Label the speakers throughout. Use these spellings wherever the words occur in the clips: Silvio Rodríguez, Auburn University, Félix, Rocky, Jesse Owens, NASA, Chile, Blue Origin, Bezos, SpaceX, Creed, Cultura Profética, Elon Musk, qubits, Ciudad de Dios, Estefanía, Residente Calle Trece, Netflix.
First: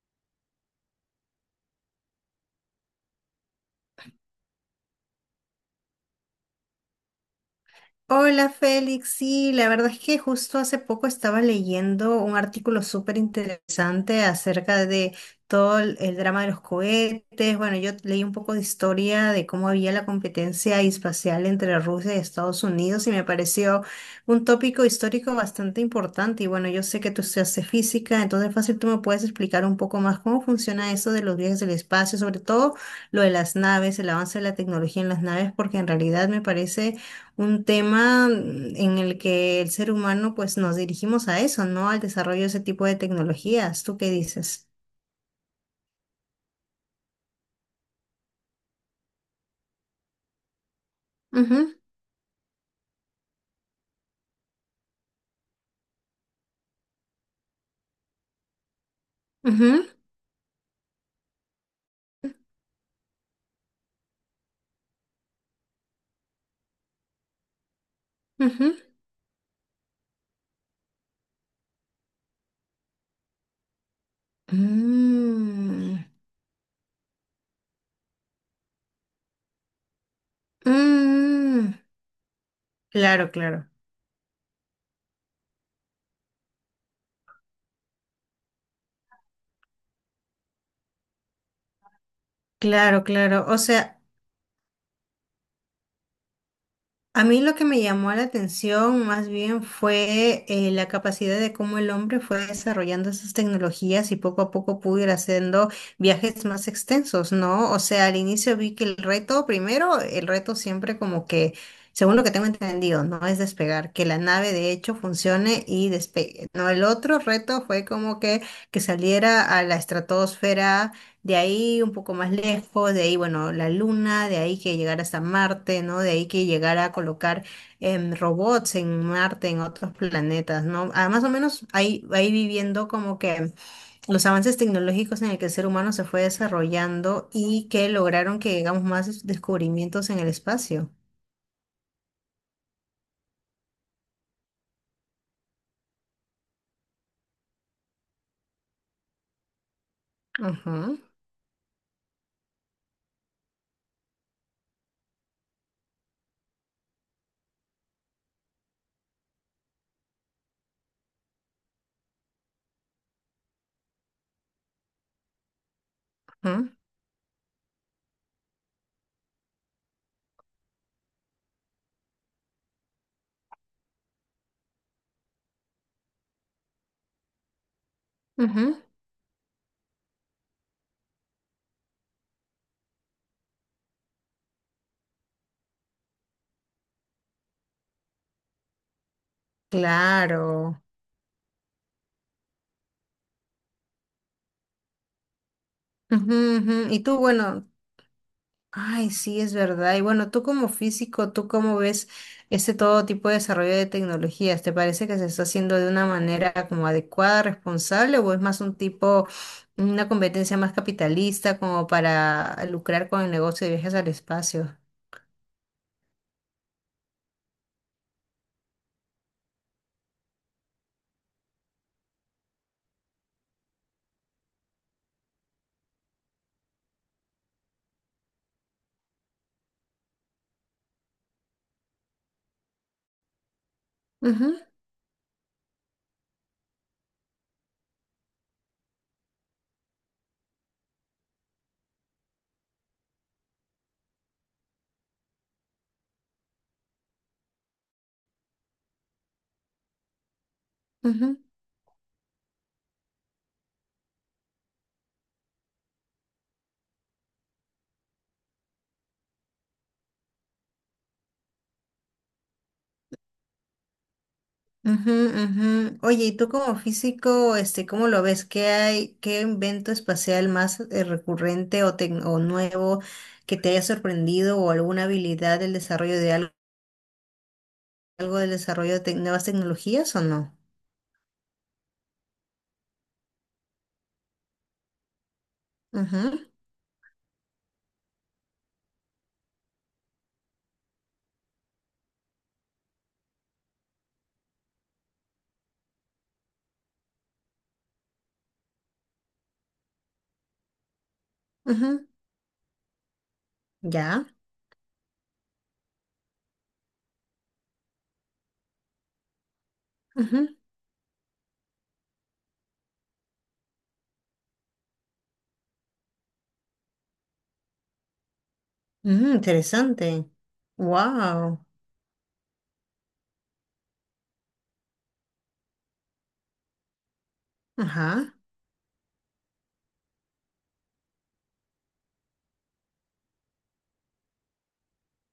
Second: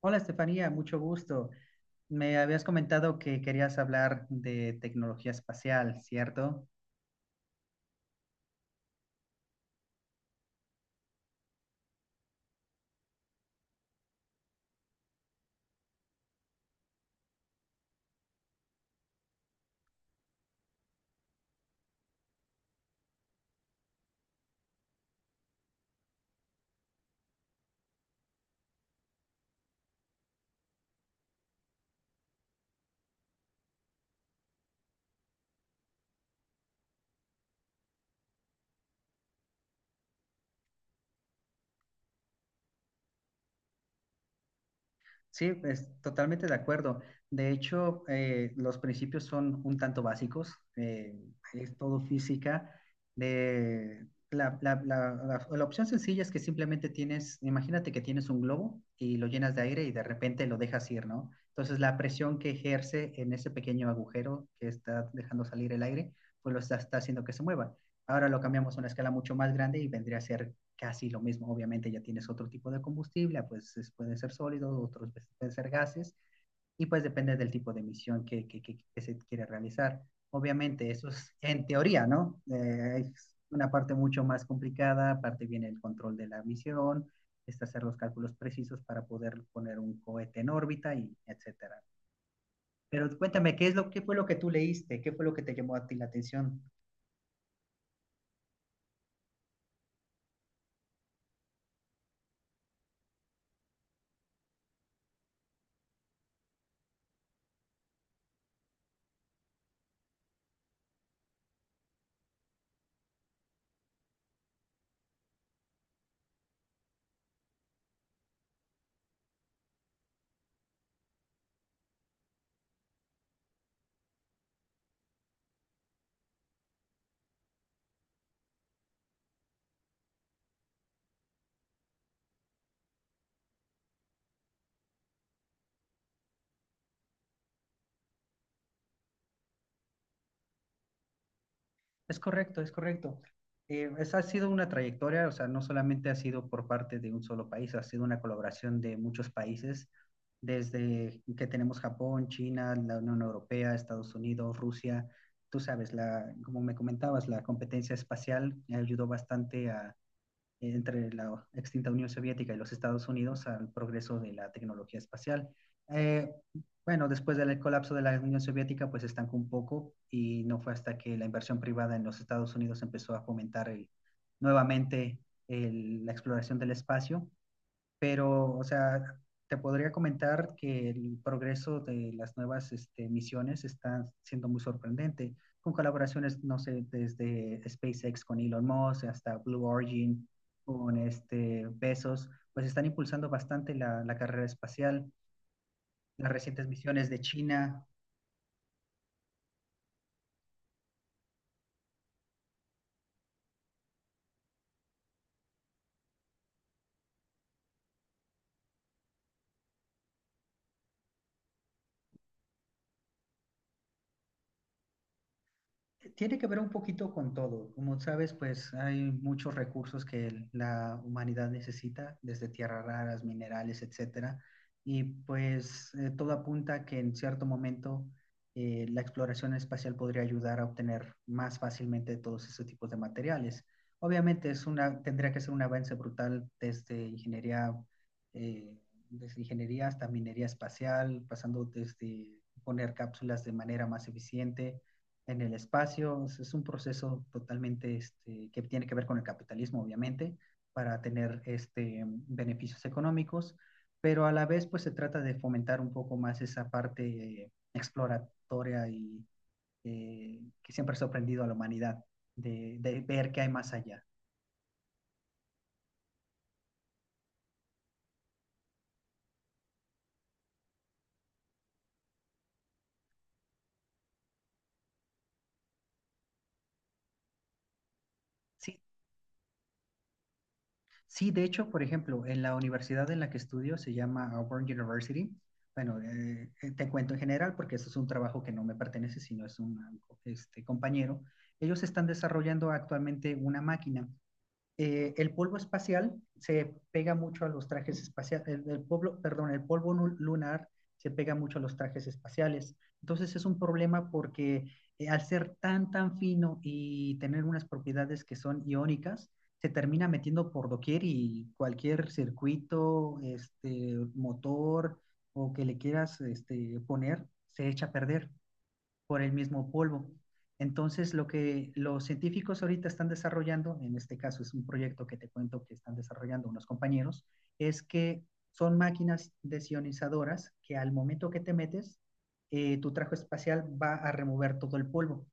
Speaker 1: Hola Estefanía, mucho gusto. Me habías comentado que querías hablar de tecnología espacial, ¿cierto?
Speaker 2: Hola Félix, sí, la verdad es que justo hace poco estaba leyendo un artículo súper interesante acerca de todo el drama de los cohetes. Bueno, yo leí un poco de historia de cómo había la competencia espacial entre Rusia y Estados Unidos y me pareció un tópico histórico bastante importante. Y bueno, yo sé que tú estudiaste física, entonces fácil tú me puedes explicar un poco más cómo funciona eso de los viajes del espacio, sobre todo lo de las naves, el avance de la tecnología en las naves, porque en realidad me parece un tema en el que el ser humano pues nos dirigimos a eso, ¿no? Al desarrollo de ese tipo de tecnologías. ¿Tú qué dices?
Speaker 1: Sí, es totalmente de acuerdo. De hecho, los principios son un tanto básicos.
Speaker 2: Ujú,
Speaker 1: Es todo física. De la, la- la- la- la opción sencilla es que simplemente tienes, imagínate que tienes un globo y lo llenas de aire
Speaker 2: ujú,
Speaker 1: y de repente lo dejas ir, ¿no? Entonces, la presión que ejerce en ese pequeño agujero que está dejando salir el aire, pues lo está haciendo que se mueva. Ahora lo
Speaker 2: ujú.
Speaker 1: cambiamos a una escala mucho más grande y vendría a ser casi lo mismo, obviamente ya tienes otro tipo de combustible, pues pueden ser sólidos, otros pues, pueden ser
Speaker 2: Mm,
Speaker 1: gases, y pues depende del tipo de misión que se quiere realizar. Obviamente, eso es en
Speaker 2: mm.
Speaker 1: teoría, ¿no?
Speaker 2: Claro,
Speaker 1: Es una
Speaker 2: claro,
Speaker 1: parte mucho más complicada, aparte viene el control de la misión, es hacer los cálculos precisos para poder poner un cohete en órbita y etcétera.
Speaker 2: claro,
Speaker 1: Pero
Speaker 2: claro.
Speaker 1: cuéntame,
Speaker 2: O
Speaker 1: ¿qué es lo
Speaker 2: sea,
Speaker 1: qué fue lo que tú leíste? ¿Qué fue lo que te llamó a ti la atención?
Speaker 2: a mí lo que me llamó la atención más bien fue la capacidad de cómo el hombre fue desarrollando esas tecnologías y poco a poco pudo ir haciendo viajes más extensos, ¿no? O sea, al inicio vi que el reto, primero, el reto siempre como que, según lo que tengo entendido, no es despegar, que la nave de hecho funcione y despegue, ¿no? El otro reto fue como que saliera a la estratosfera, de ahí un poco más lejos, de ahí, bueno, la Luna, de ahí que llegara hasta Marte, ¿no? De ahí que llegara a colocar robots en Marte, en otros planetas, ¿no? Ah, más o menos ahí, ahí viviendo como que los avances tecnológicos en el que el ser humano se fue desarrollando y que lograron que llegamos más descubrimientos en el espacio.
Speaker 1: Es correcto, es correcto. Esa ha sido una trayectoria, o sea, no solamente ha sido por parte de un solo país, ha sido una colaboración de muchos países,
Speaker 2: Ujú,
Speaker 1: desde que tenemos Japón, China, la Unión Europea, Estados Unidos, Rusia. Tú sabes, como me comentabas, la competencia espacial ayudó bastante a, entre la extinta Unión Soviética y los Estados Unidos al progreso de la tecnología espacial. Eh,
Speaker 2: ujú,
Speaker 1: bueno, después del colapso de la Unión Soviética, pues estancó un poco y no fue hasta que la inversión privada en los Estados Unidos empezó a fomentar nuevamente la exploración del espacio, pero, o
Speaker 2: ujú.
Speaker 1: sea, te podría comentar que el progreso de las nuevas este, misiones está siendo muy sorprendente, con colaboraciones, no sé, desde SpaceX con Elon Musk hasta Blue Origin
Speaker 2: Claro.
Speaker 1: con este Bezos, pues están impulsando bastante la carrera espacial. Las
Speaker 2: Ujú,
Speaker 1: recientes
Speaker 2: ujú. Y
Speaker 1: misiones
Speaker 2: tú,
Speaker 1: de
Speaker 2: bueno,
Speaker 1: China
Speaker 2: ay, sí, es verdad. Y bueno, tú como físico, ¿tú cómo ves este todo tipo de desarrollo de tecnologías? ¿Te parece que se está haciendo de una manera como adecuada, responsable, o es más un tipo, una competencia más capitalista como para lucrar con el negocio de viajes al espacio?
Speaker 1: tiene que ver un poquito con todo. Como sabes, pues hay muchos recursos que la humanidad necesita, desde tierras raras, minerales, etcétera. Y pues todo apunta a que en cierto momento la exploración espacial podría ayudar a obtener más fácilmente todos esos tipos de materiales. Obviamente
Speaker 2: Ujú,
Speaker 1: es una, tendría que ser un avance brutal eh, desde ingeniería hasta minería espacial, pasando desde poner cápsulas de manera más eficiente en el espacio. Es un proceso totalmente este, que tiene que ver con el capitalismo, obviamente, para
Speaker 2: ujú.
Speaker 1: tener este, beneficios económicos, pero a la vez pues se trata de fomentar un poco más esa parte exploratoria y que siempre ha sorprendido a la humanidad de ver qué hay más allá.
Speaker 2: Ujú, ujú. Oye, ¿y tú como físico, este, cómo lo ves? ¿Qué hay, qué invento espacial más recurrente o, o nuevo que te haya sorprendido o alguna habilidad del desarrollo de algo, algo del
Speaker 1: Sí,
Speaker 2: desarrollo de nuevas tecnologías o no?
Speaker 1: sí, de hecho, por ejemplo, en la universidad en la que estudio se llama Auburn University. Bueno,
Speaker 2: Ujú,
Speaker 1: te cuento en general porque eso es un trabajo que no me pertenece, sino es un este, compañero. Ellos están desarrollando actualmente una máquina. El polvo espacial se pega mucho a los trajes espaciales, el polvo, perdón, el polvo lunar se pega mucho a los
Speaker 2: ujú.
Speaker 1: trajes espaciales. Entonces es un problema
Speaker 2: Ya.
Speaker 1: porque al ser tan fino y tener unas propiedades que son iónicas, se termina metiendo
Speaker 2: Ujú.
Speaker 1: por doquier y cualquier circuito, este, motor o que le quieras este, poner, se echa a perder por el
Speaker 2: Mm,
Speaker 1: mismo polvo.
Speaker 2: interesante.
Speaker 1: Entonces, lo
Speaker 2: Wow.
Speaker 1: que los científicos ahorita están desarrollando, en este caso es un proyecto que te cuento que están desarrollando unos compañeros, es que
Speaker 2: Ajá.
Speaker 1: son máquinas desionizadoras que al momento que te metes, tu traje espacial va a remover todo el polvo,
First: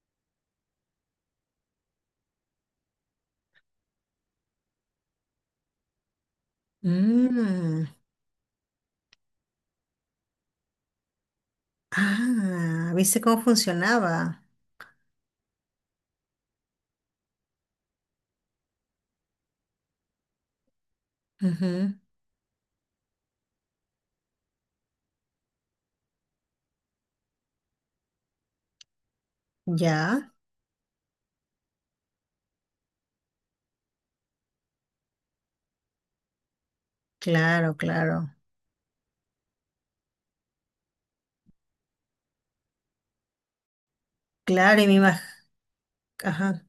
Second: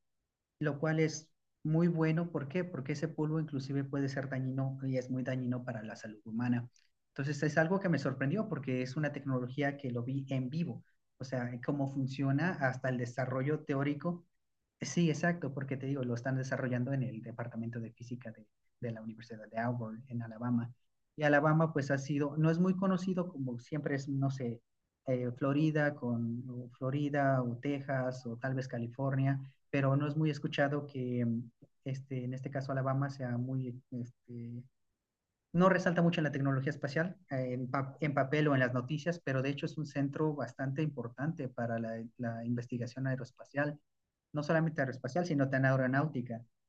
Speaker 1: lo cual es muy bueno. ¿Por qué? Porque ese polvo inclusive puede ser dañino y es muy dañino para la salud humana. Entonces es algo
Speaker 2: Mm.
Speaker 1: que me sorprendió porque es una tecnología que lo vi en vivo, o sea, cómo funciona hasta
Speaker 2: Ah,
Speaker 1: el
Speaker 2: ¿viste cómo
Speaker 1: desarrollo teórico.
Speaker 2: funcionaba?
Speaker 1: Sí, exacto, porque te digo, lo están desarrollando en el Departamento de Física de la Universidad de Auburn, en Alabama. Y Alabama, pues
Speaker 2: Ujú.
Speaker 1: ha sido, no es muy conocido como siempre es, no sé, Florida con o Florida o Texas o tal vez California, pero no es muy
Speaker 2: Ya.
Speaker 1: escuchado que este, en este caso Alabama sea muy este, no resalta mucho en la tecnología espacial,
Speaker 2: Claro,
Speaker 1: en
Speaker 2: claro.
Speaker 1: papel o en las noticias, pero de hecho es un centro bastante importante para la investigación aeroespacial, no
Speaker 2: Claro,
Speaker 1: solamente
Speaker 2: y me
Speaker 1: aeroespacial, sino tan aeronáutica.
Speaker 2: imagino.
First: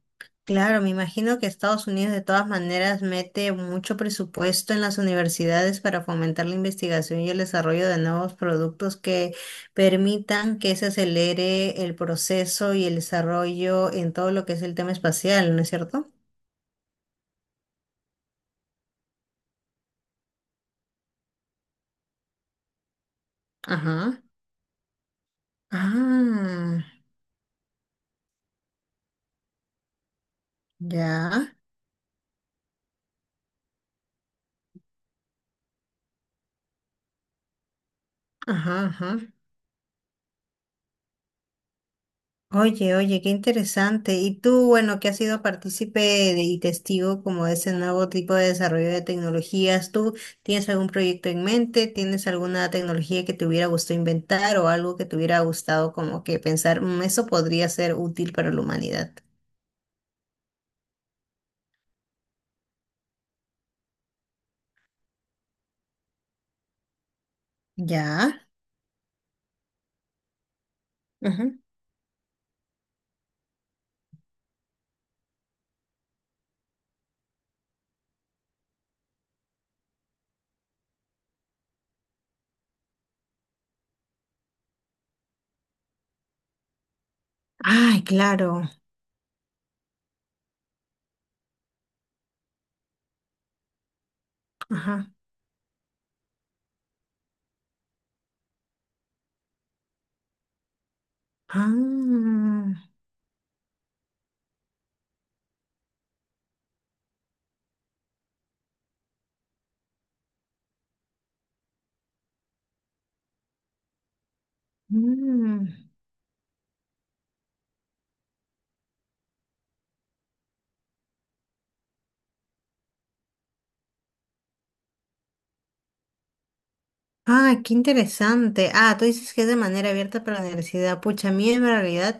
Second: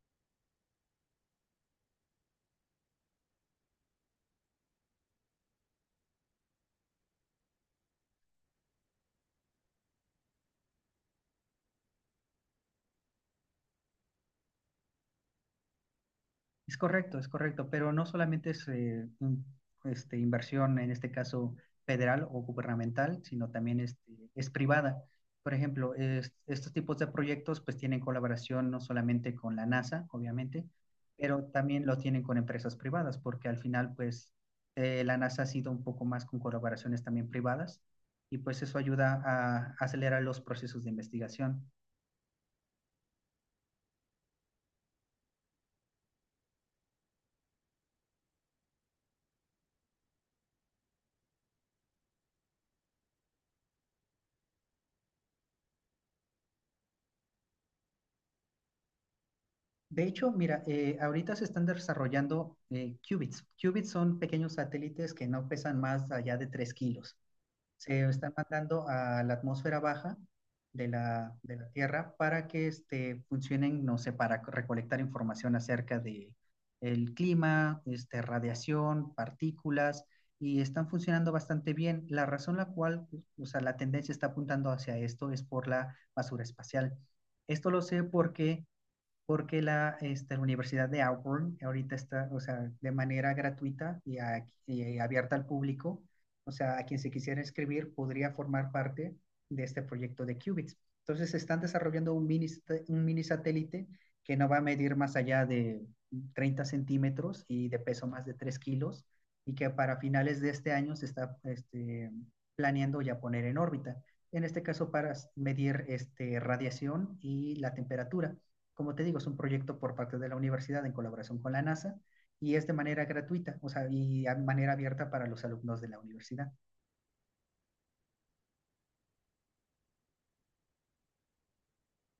Speaker 2: Claro, me imagino que Estados Unidos de todas maneras mete mucho presupuesto en las universidades para fomentar la investigación y el desarrollo de nuevos productos que permitan que se acelere el proceso y el desarrollo en todo lo que es el tema espacial, ¿no es cierto?
Speaker 1: Es correcto, pero no solamente es este, inversión, en este caso federal o gubernamental, sino también este,
Speaker 2: Ajá.
Speaker 1: es privada. Por ejemplo, estos
Speaker 2: Ah,
Speaker 1: tipos de proyectos pues tienen colaboración no solamente con la NASA, obviamente, pero
Speaker 2: ya.
Speaker 1: también lo tienen con empresas privadas, porque al final pues la NASA ha sido un poco más con colaboraciones también privadas y pues eso
Speaker 2: Ajá,
Speaker 1: ayuda
Speaker 2: ajá.
Speaker 1: a acelerar los procesos de investigación.
Speaker 2: Oye, oye, qué interesante. Y tú, bueno, que has sido partícipe de- y testigo como de ese nuevo tipo de desarrollo de tecnologías, ¿tú tienes algún proyecto en mente? ¿Tienes alguna tecnología que te hubiera gustado inventar o algo que te hubiera gustado como que pensar, "Mm, eso podría ser útil para la humanidad"?
Speaker 1: De hecho, mira, ahorita se están desarrollando qubits. Qubits son pequeños satélites que no pesan más allá de 3 kilos. Se están
Speaker 2: Ya.
Speaker 1: mandando a la atmósfera baja de
Speaker 2: Ujú.
Speaker 1: la Tierra para que este, funcionen, no sé, para recolectar información acerca de el clima, este, radiación, partículas, y están funcionando bastante bien. La razón la cual, o sea, la tendencia está apuntando hacia esto es por la basura espacial. Esto lo sé
Speaker 2: Ay,
Speaker 1: porque
Speaker 2: claro.
Speaker 1: porque la, este, la Universidad de Auburn ahorita está, o sea, de manera gratuita y
Speaker 2: Ajá.
Speaker 1: abierta al público, o sea, a quien se quisiera inscribir podría formar parte de este proyecto de qubits. Entonces, están desarrollando
Speaker 2: Ah,
Speaker 1: un mini satélite que no va a medir más allá de 30 centímetros y de peso más de 3 kilos, y que para finales de este año se está este, planeando ya poner en órbita. En este caso, para medir
Speaker 2: mm.
Speaker 1: este, radiación y la temperatura. Como te digo, es un proyecto por parte de la universidad en colaboración con la NASA y es de manera gratuita, o sea, y de manera abierta para los alumnos de la universidad.
Speaker 2: Ah, qué interesante. Ah, tú dices que es de manera abierta para la universidad. Pucha, a mí en realidad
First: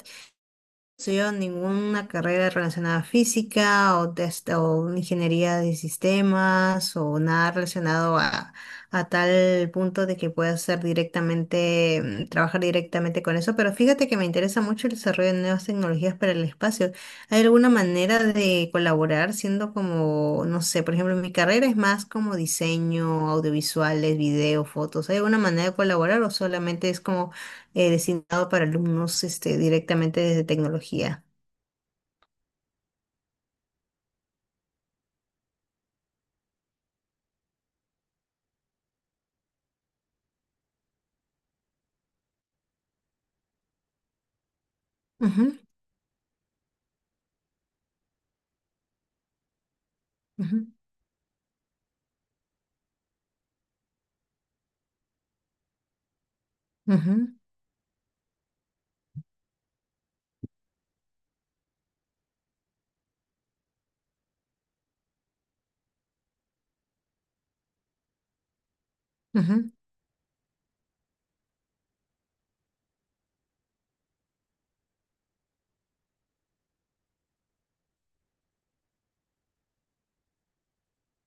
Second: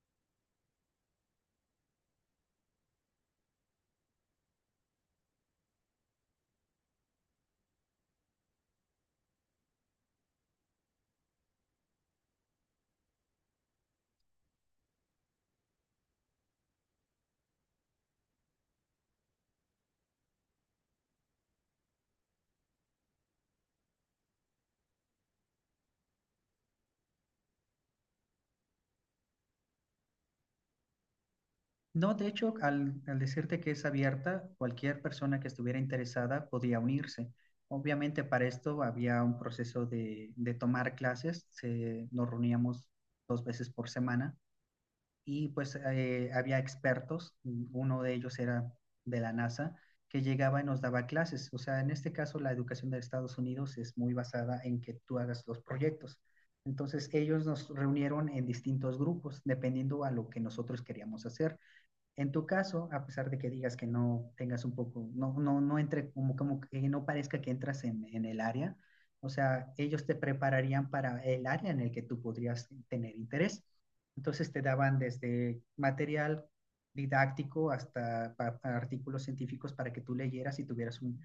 Speaker 2: estudiado ninguna carrera relacionada a física o, de o ingeniería de sistemas o nada relacionado a tal punto de que pueda ser directamente, trabajar directamente con eso. Pero fíjate que me interesa mucho el desarrollo de nuevas tecnologías para el espacio. ¿Hay alguna manera de colaborar siendo como, no sé, por ejemplo, mi carrera es más como diseño, audiovisuales, video, fotos? ¿Hay alguna manera de colaborar o solamente es como designado para alumnos este, directamente desde tecnología?
Speaker 1: No, de hecho, al decirte que es abierta, cualquier persona que estuviera interesada podía unirse. Obviamente para esto había un proceso de tomar clases, se, nos reuníamos 2 veces por semana y
Speaker 2: Ujú,
Speaker 1: pues había expertos, uno de ellos era de la NASA, que llegaba y
Speaker 2: ujú,
Speaker 1: nos daba clases. O sea, en este caso la educación de Estados Unidos es muy basada en que tú hagas los proyectos. Entonces
Speaker 2: ujú,
Speaker 1: ellos nos reunieron en distintos grupos, dependiendo a lo que nosotros queríamos hacer. En tu caso, a pesar de que digas que no tengas un poco, no entre, como que no parezca que entras en el área, o
Speaker 2: ujú.
Speaker 1: sea, ellos te prepararían para el área en el que tú podrías tener interés. Entonces te daban desde material didáctico hasta pa artículos científicos para que tú leyeras y tuvieras un,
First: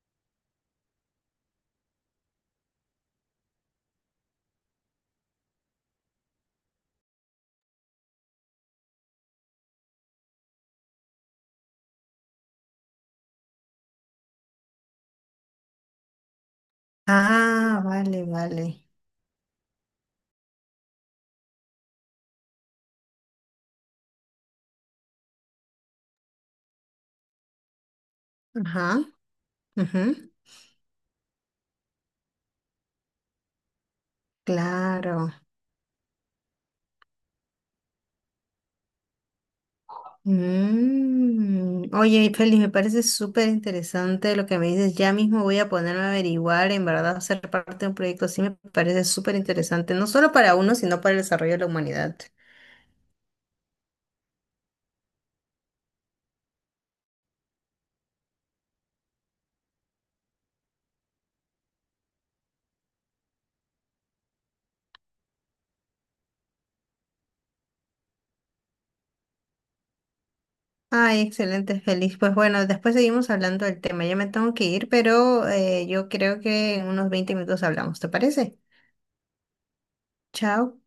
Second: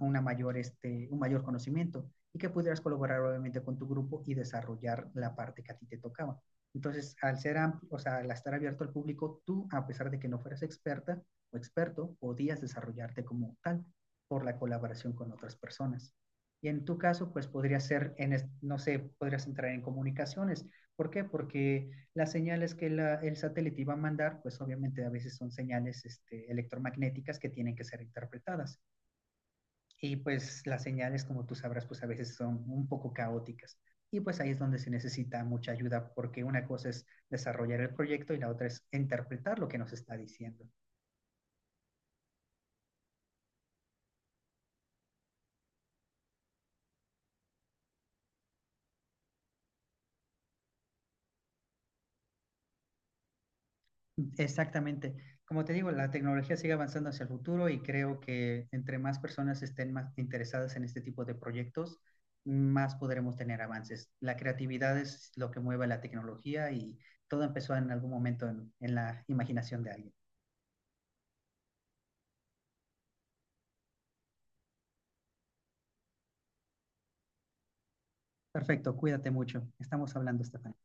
Speaker 1: una mayor, este, un mayor conocimiento y que pudieras colaborar obviamente con tu grupo y desarrollar la parte que a ti te tocaba. Entonces, al ser amplio, o sea, al estar abierto al público, tú, a pesar de que no fueras experta o experto, podías desarrollarte como tal por la colaboración con otras personas. Y en tu caso, pues
Speaker 2: Ah,
Speaker 1: podría ser,
Speaker 2: vale,
Speaker 1: en, no
Speaker 2: vale.
Speaker 1: sé, podrías entrar en comunicaciones. ¿Por qué? Porque las señales que el satélite iba a mandar, pues obviamente a veces son señales este, electromagnéticas que tienen que ser interpretadas
Speaker 2: Ajá, ujú,
Speaker 1: y pues las señales, como tú sabrás, pues a veces son un poco caóticas. Y pues ahí es donde se
Speaker 2: claro.
Speaker 1: necesita mucha ayuda, porque una cosa es desarrollar el proyecto y la otra es interpretar lo que nos está diciendo.
Speaker 2: Mm. Oye, Félix, me parece súper interesante lo que me dices. Ya mismo voy a ponerme a averiguar, en verdad, ser parte de un proyecto así me parece súper interesante, no solo para uno, sino para el desarrollo de la humanidad.
Speaker 1: Exactamente. Como te digo, la tecnología sigue avanzando hacia el futuro y creo que entre más personas estén más interesadas en este tipo de proyectos, más podremos tener avances. La creatividad es lo que mueve la tecnología y todo empezó en algún momento en la imaginación de alguien.
Speaker 2: Ay, excelente, feliz. Pues bueno, después seguimos hablando del tema. Ya me tengo que ir, pero yo creo que en unos 20 minutos hablamos, ¿te parece?
Speaker 1: Perfecto, cuídate mucho. Estamos hablando, Estefan.
Speaker 2: Chao.